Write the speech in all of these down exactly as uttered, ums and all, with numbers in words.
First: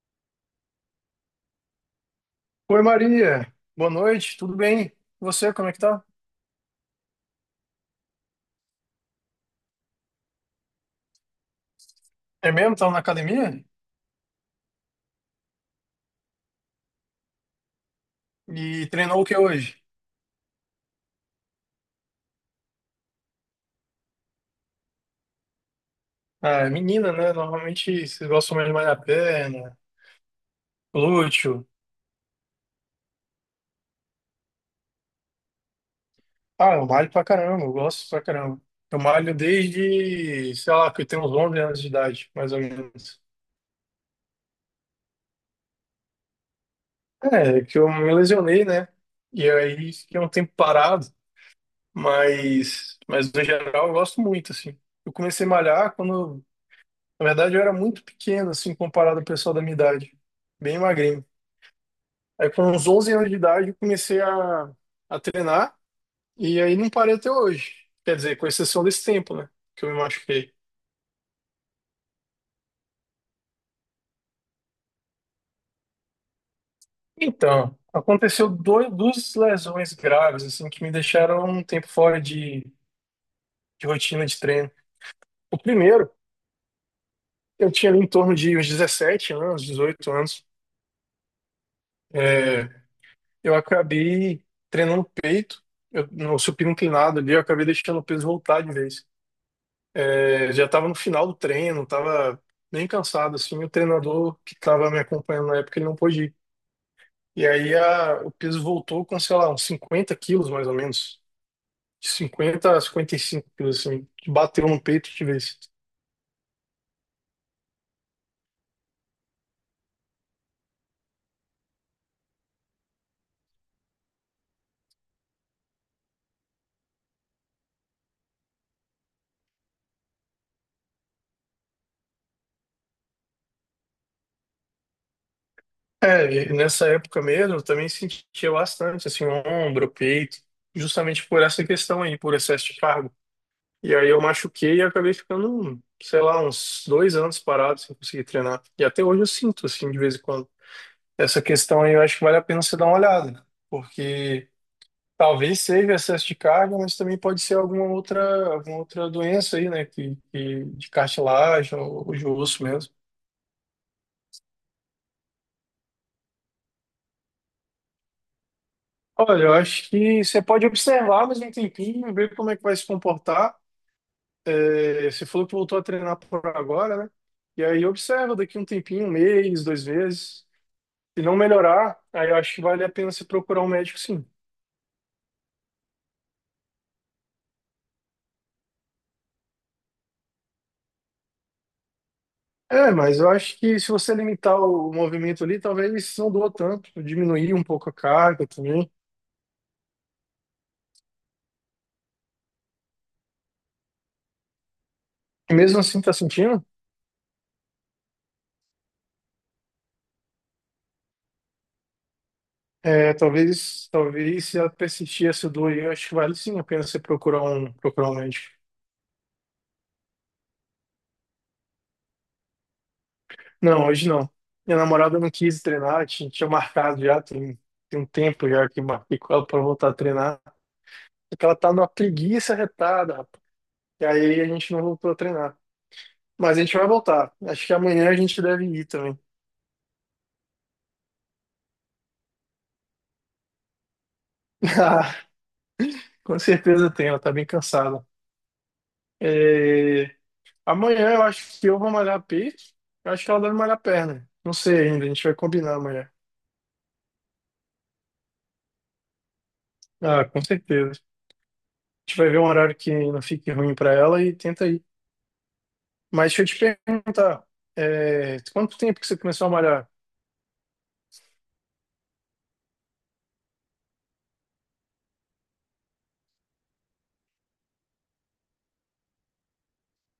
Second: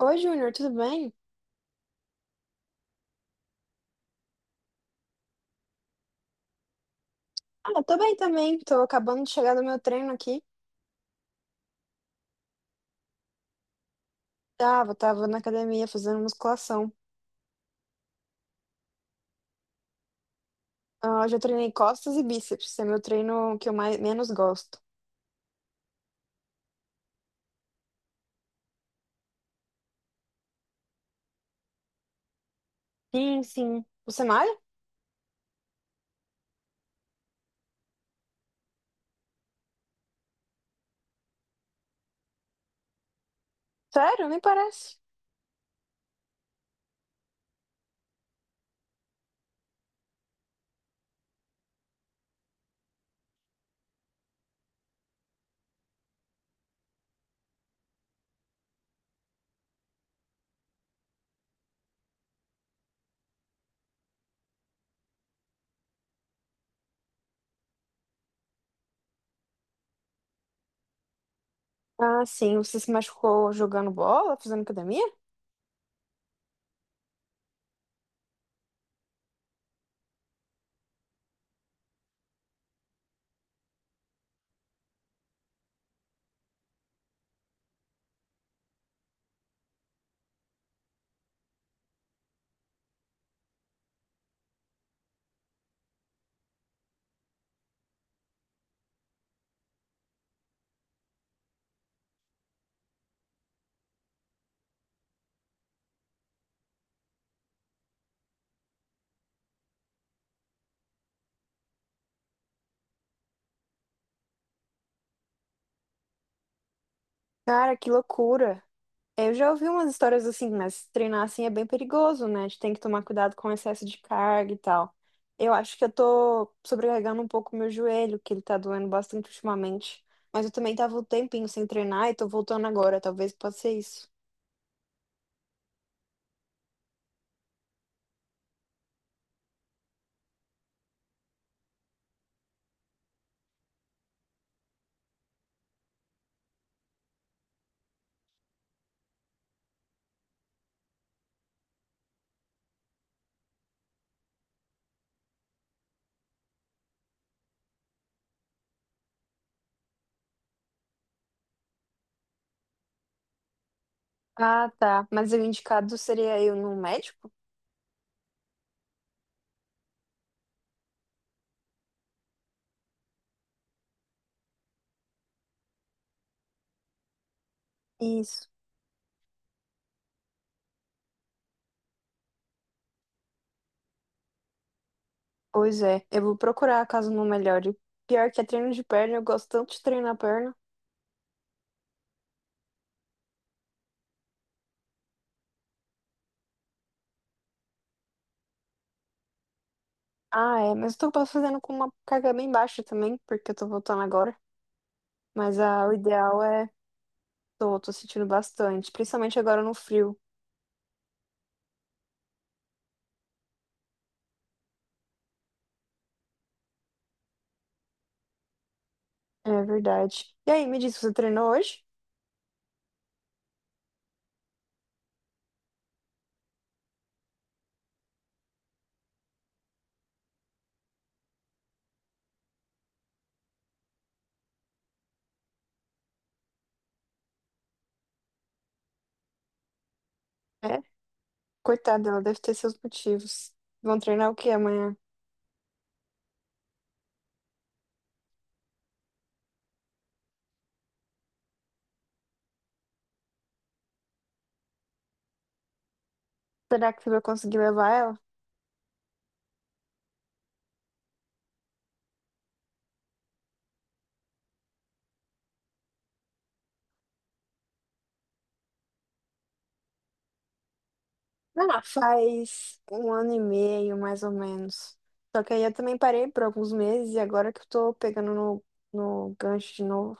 Oi, Júnior, tudo bem? Oi Maria, boa noite, tudo bem? E Você, como é que tá? Ah, eu tô bem também. Tô acabando de chegar do meu treino aqui. É mesmo? Tava na academia? Tava, tava na academia fazendo musculação. E treinou o que hoje? Ah, Hoje eu treinei costas e bíceps. Esse é meu treino que eu mais, menos gosto. Ah, é menina, né? Normalmente vocês gostam mais de malhar a perna, glúteo. Sim, sim. Você malha? Ah, eu malho pra caramba, eu gosto pra caramba. Eu malho desde, sei lá, que eu tenho uns onze anos de idade, mais ou menos. Sério? Nem parece. É, que eu me lesionei, né? E aí fiquei um tempo parado, mas, mas no geral eu gosto muito, assim. Eu comecei a malhar quando Na verdade, eu era muito pequeno, assim, comparado ao pessoal da minha idade. Bem magrinho. Aí, com uns onze anos de idade, eu comecei a, a treinar. E aí, não parei até hoje. Quer dizer, com exceção desse tempo, né? Que eu me machuquei. Ah, sim. Você se machucou jogando bola, fazendo academia? Então, aconteceu dois, duas lesões graves, assim, que me deixaram um tempo fora de, de rotina de treino. O primeiro, eu tinha ali em torno de uns dezessete anos, dezoito anos. É, eu acabei treinando peito, eu, no supino inclinado ali, eu acabei deixando o peso voltar de vez. É, já estava no final do treino, estava bem cansado, assim, o treinador que estava me acompanhando na época, ele não pôde ir. E aí a- o peso voltou com, sei lá, uns cinquenta quilos, mais ou menos. De cinquenta a cinquenta e cinco quilos, assim, que bateu no peito de vez. Cara, que loucura. Eu já ouvi umas histórias assim, mas treinar assim é bem perigoso, né? A gente tem que tomar cuidado com o excesso de carga e tal. Eu acho que eu tô sobrecarregando um pouco o meu joelho, que ele tá doendo bastante ultimamente. Mas eu também tava um tempinho sem treinar e tô voltando agora, talvez possa ser isso. É, e nessa época mesmo, eu também sentia bastante, assim, ombro, peito, justamente por essa questão aí, por excesso de cargo. E aí eu machuquei e acabei ficando, sei lá, uns dois anos parado sem conseguir treinar. E até hoje eu sinto, assim, de vez em quando. Essa questão aí eu acho que vale a pena você dar uma olhada, né? Porque talvez seja excesso de carga, mas também pode ser alguma outra, alguma outra doença aí, né, que, que- de cartilagem ou de osso mesmo. Ah, tá. Mas o indicado seria eu num médico? Olha, eu acho que você pode observar mais um tempinho, ver como é que vai se comportar. É, você falou que voltou a treinar por agora, né? E aí observa Isso. daqui um tempinho, um mês, dois meses. Se não melhorar, aí eu acho que vale a pena você procurar um médico, sim. Pois é, eu vou procurar caso não melhore. Pior que é treino de perna, eu gosto tanto de treinar perna. É, mas eu acho que se você limitar o movimento ali, talvez não doa tanto, diminuir um pouco a carga também. Ah, é, mas eu tô fazendo com uma carga bem baixa também, porque eu tô voltando agora. E Mas, mesmo ah, o assim, tá ideal sentindo? é. Tô, tô sentindo bastante, principalmente agora no frio. É, talvez, talvez se ela persistir essa dor, aí, eu acho que vale sim a pena você procurar um, procurar um médico. É verdade. E aí, me diz, você treinou hoje? Não, hoje não. Minha namorada não quis treinar, tinha, tinha marcado já, tem, tem um tempo já que marquei com ela para voltar a treinar. Porque ela tá numa preguiça retada, rapaz. E aí a gente não voltou a treinar. Mas a gente vai voltar. Acho que amanhã a gente deve ir também. É? Coitada, ela deve ter seus motivos. Vão treinar o que amanhã? Com certeza tem, ela tá bem cansada. É, amanhã eu acho que eu vou malhar a Eu acho que ela deve malhar perna. Não sei ainda, a gente vai combinar amanhã. Será que você vai conseguir levar ela? Ah, com certeza. A gente vai ver um horário que não fique ruim pra ela e tenta ir. Mas deixa eu te perguntar, é, quanto tempo que você começou a malhar? Ah, faz um ano e meio, mais ou menos. Só que aí eu também parei por alguns meses e agora que eu tô pegando no, no gancho de novo.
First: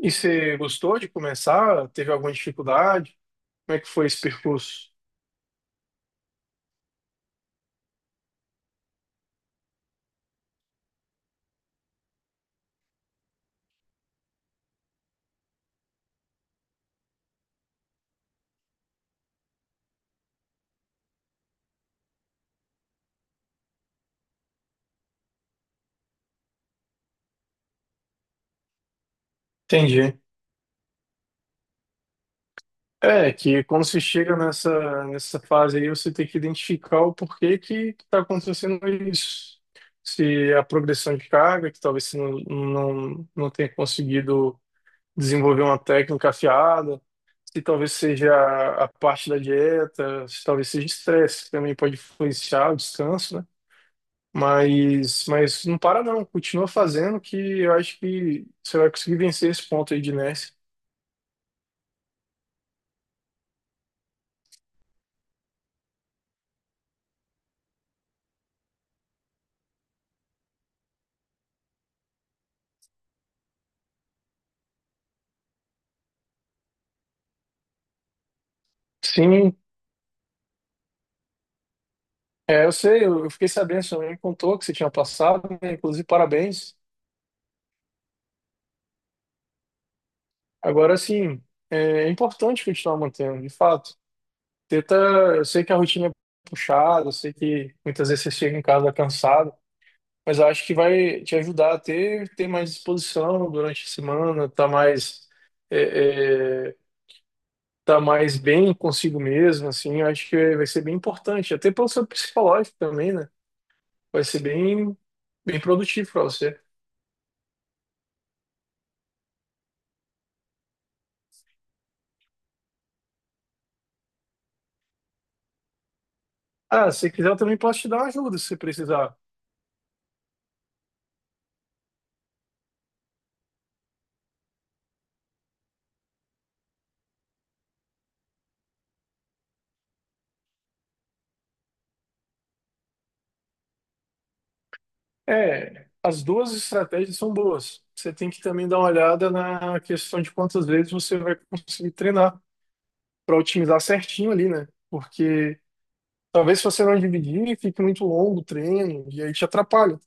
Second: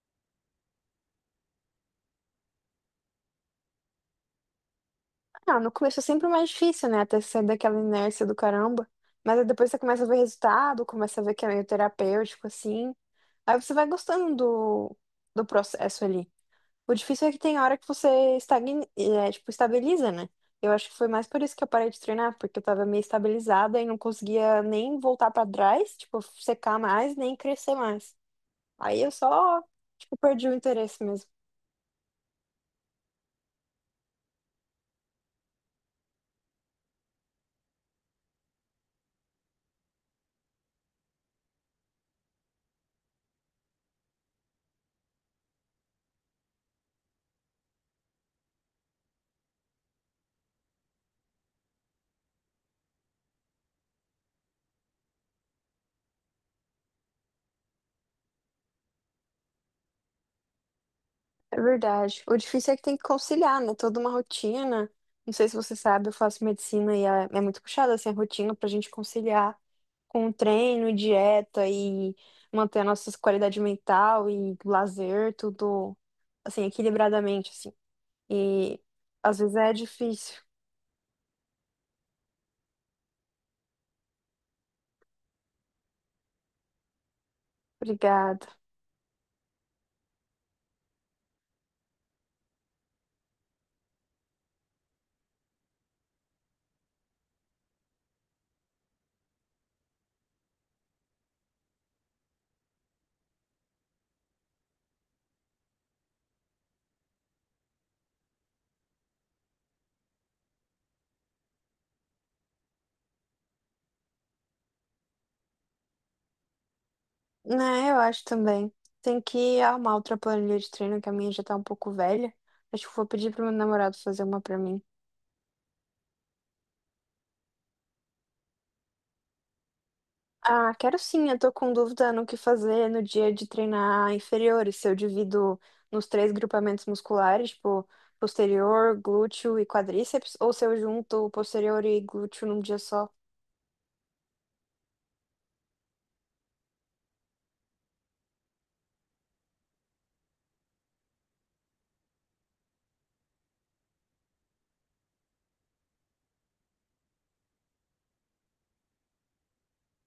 E você gostou de começar? Teve alguma dificuldade? Como é que foi esse percurso? Ah, no começo é sempre mais difícil, né? Até sair daquela inércia do caramba. Mas aí depois você começa a ver resultado, começa a ver que é meio terapêutico, assim. Aí você vai gostando do, do processo ali. O difícil é que tem hora que você estagna, é, tipo, estabiliza, né? Eu acho que foi mais por isso que eu parei de treinar, porque eu tava meio estabilizada e não conseguia nem voltar pra trás, tipo, secar mais, nem crescer mais. Aí eu só, tipo, Entendi. perdi o interesse mesmo. É, que quando você chega nessa, nessa fase aí, você tem que identificar o porquê que está acontecendo isso. Se é a progressão de carga, que talvez você não, não, não tenha conseguido desenvolver uma técnica afiada, se talvez seja a parte da dieta, se talvez seja estresse, que também pode influenciar o descanso, né? Mas, mas não para não, continua fazendo que eu acho que você vai conseguir vencer esse ponto aí de inércia. É verdade. O difícil é que tem que conciliar, né? Toda uma rotina. Não sei se você sabe, eu faço medicina e é é muito puxada, assim, a rotina pra gente conciliar com treino, dieta e manter a nossa qualidade mental e lazer, tudo assim, equilibradamente, assim. E às vezes Sim, é difícil. é, eu sei, eu eu fiquei sabendo, sua mãe me contou que você tinha passado, né? Inclusive, parabéns. Obrigada. Agora, assim, é é importante continuar mantendo, de fato. Tenta, eu sei que a rotina é puxada, eu sei que muitas vezes você chega em casa cansado, mas eu acho que vai te ajudar a ter, ter mais disposição durante a semana, tá mais, é, é, tá mais bem consigo mesmo, assim, eu acho que vai ser bem importante, até para o seu psicológico também, né? Vai ser bem, bem produtivo para você. Né, eu acho também. Tem que arrumar outra planilha de treino, que a minha já tá um pouco velha. Acho que vou pedir pro meu namorado fazer uma pra mim. Ah, se quiser, eu também posso te dar uma ajuda se precisar. Ah, quero sim, eu tô com dúvida no que fazer no dia de treinar inferiores, se eu divido nos três grupamentos musculares, tipo posterior, glúteo e quadríceps, ou se eu junto posterior e glúteo num dia só. É, as duas estratégias são boas. Você tem que também dar uma olhada na questão de quantas vezes você vai conseguir treinar para otimizar certinho ali, né? Porque talvez se você não dividir, fique muito longo o treino e aí te atrapalha.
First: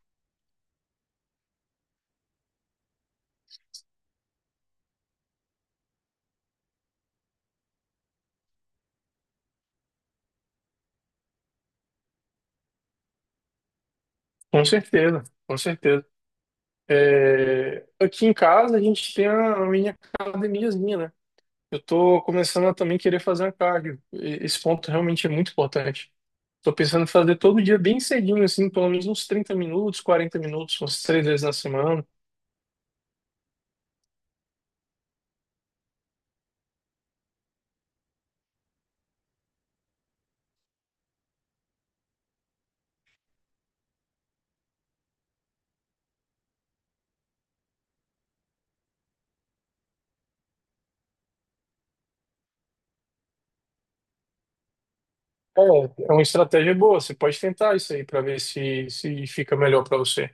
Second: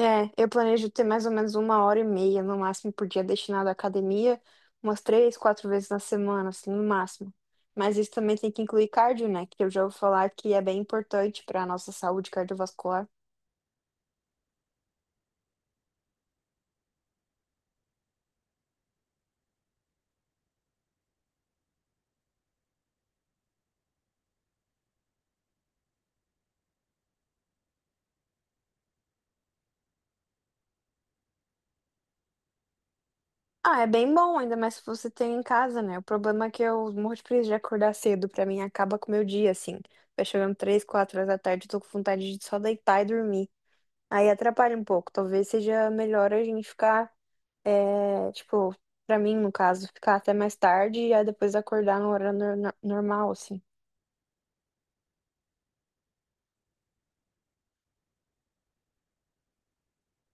É, eu planejo ter mais ou menos uma hora e meia no máximo por dia destinado à academia, umas três, quatro vezes na semana, assim, no máximo. Mas isso também tem que incluir cardio, né? Que eu já ouvi falar que é bem importante para a nossa saúde cardiovascular. Com certeza, com certeza. É, aqui em casa a gente tem a minha academiazinha, né? Eu tô começando a também querer fazer um cardio. E- Esse ponto realmente é muito importante. Tô pensando em fazer todo dia bem cedinho, assim, pelo menos uns trinta minutos, quarenta minutos, umas três vezes na semana. Ah, é bem bom, ainda mais se você tem em casa, né? O problema é que eu morro de preguiça de acordar cedo, pra mim acaba com o meu dia, assim. Vai chegando três, quatro horas da tarde, eu tô com vontade de só deitar e dormir. Aí atrapalha um pouco, talvez seja melhor a gente ficar, é, tipo, pra mim, no caso, ficar até mais tarde e aí depois acordar no horário nor- normal, assim. É, é uma estratégia boa. Você pode tentar isso aí para ver se, se fica melhor para você.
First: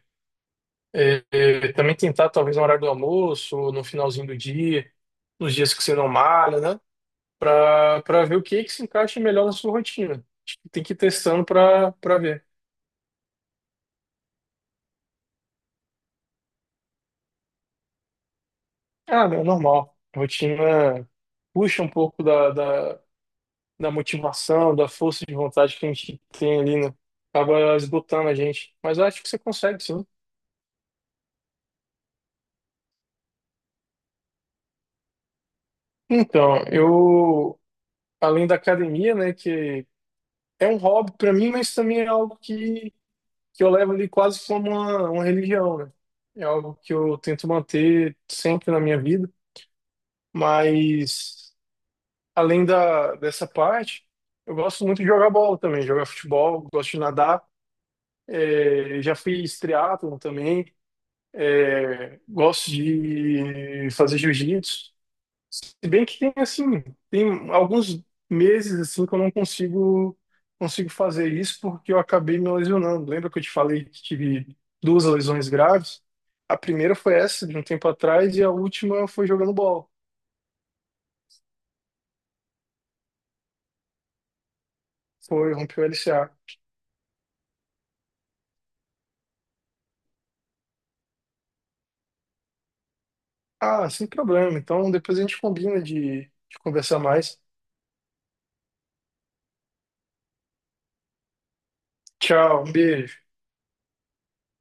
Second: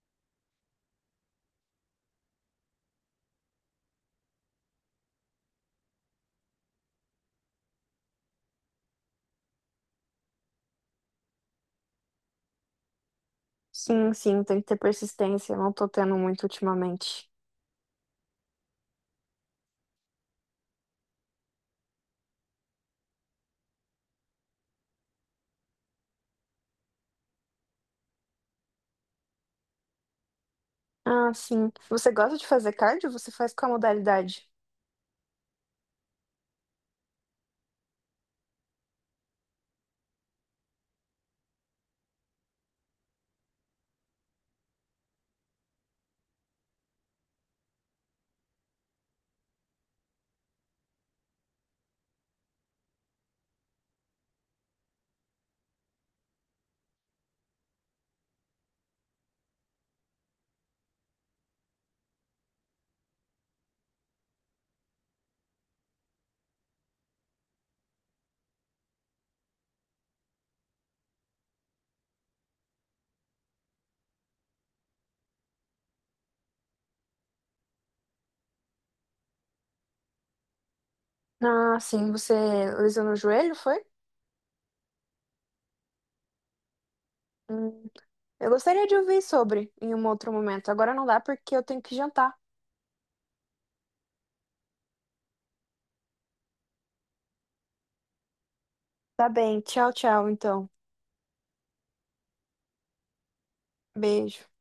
É, é, também tentar, talvez, no horário do almoço, ou no finalzinho do dia, nos dias que você não malha, né? Para para ver o que que se encaixa melhor na sua rotina. Acho que tem que ir testando para para ver. Sim, sim, tem que ter persistência, eu não tô tendo muito ultimamente. Ah, meu, normal. Rotina puxa um pouco da, da, da motivação, da força de vontade que a gente tem ali, né? Acaba esgotando a gente. Mas eu acho que você consegue, sim. Ah, sim. Você gosta de fazer cardio? Você faz qual modalidade? Então, eu, além da academia, né, que é um hobby para mim, mas também é algo que, que eu levo ali quase como uma, uma religião, né? É algo que eu tento manter sempre na minha vida. Mas, além da, dessa parte, eu gosto muito de jogar bola também, jogar futebol, gosto de nadar. É, já fiz triatlon também. É, gosto de fazer jiu-jitsu. Se bem que tem assim, tem alguns meses assim que eu não consigo consigo fazer isso porque eu acabei me lesionando. Lembra que eu te falei que tive duas lesões graves? A primeira foi essa de um tempo atrás e a última foi jogando bola. Ah, sim, você lesionou o joelho, foi? Foi, rompeu o L C A. Hum, eu gostaria de ouvir sobre em um outro momento. Agora não dá porque eu tenho que jantar. Ah, sem problema. Então depois a gente combina de, de conversar mais. Tá bem, tchau, tchau, então. Tchau, um beijo. Beijo.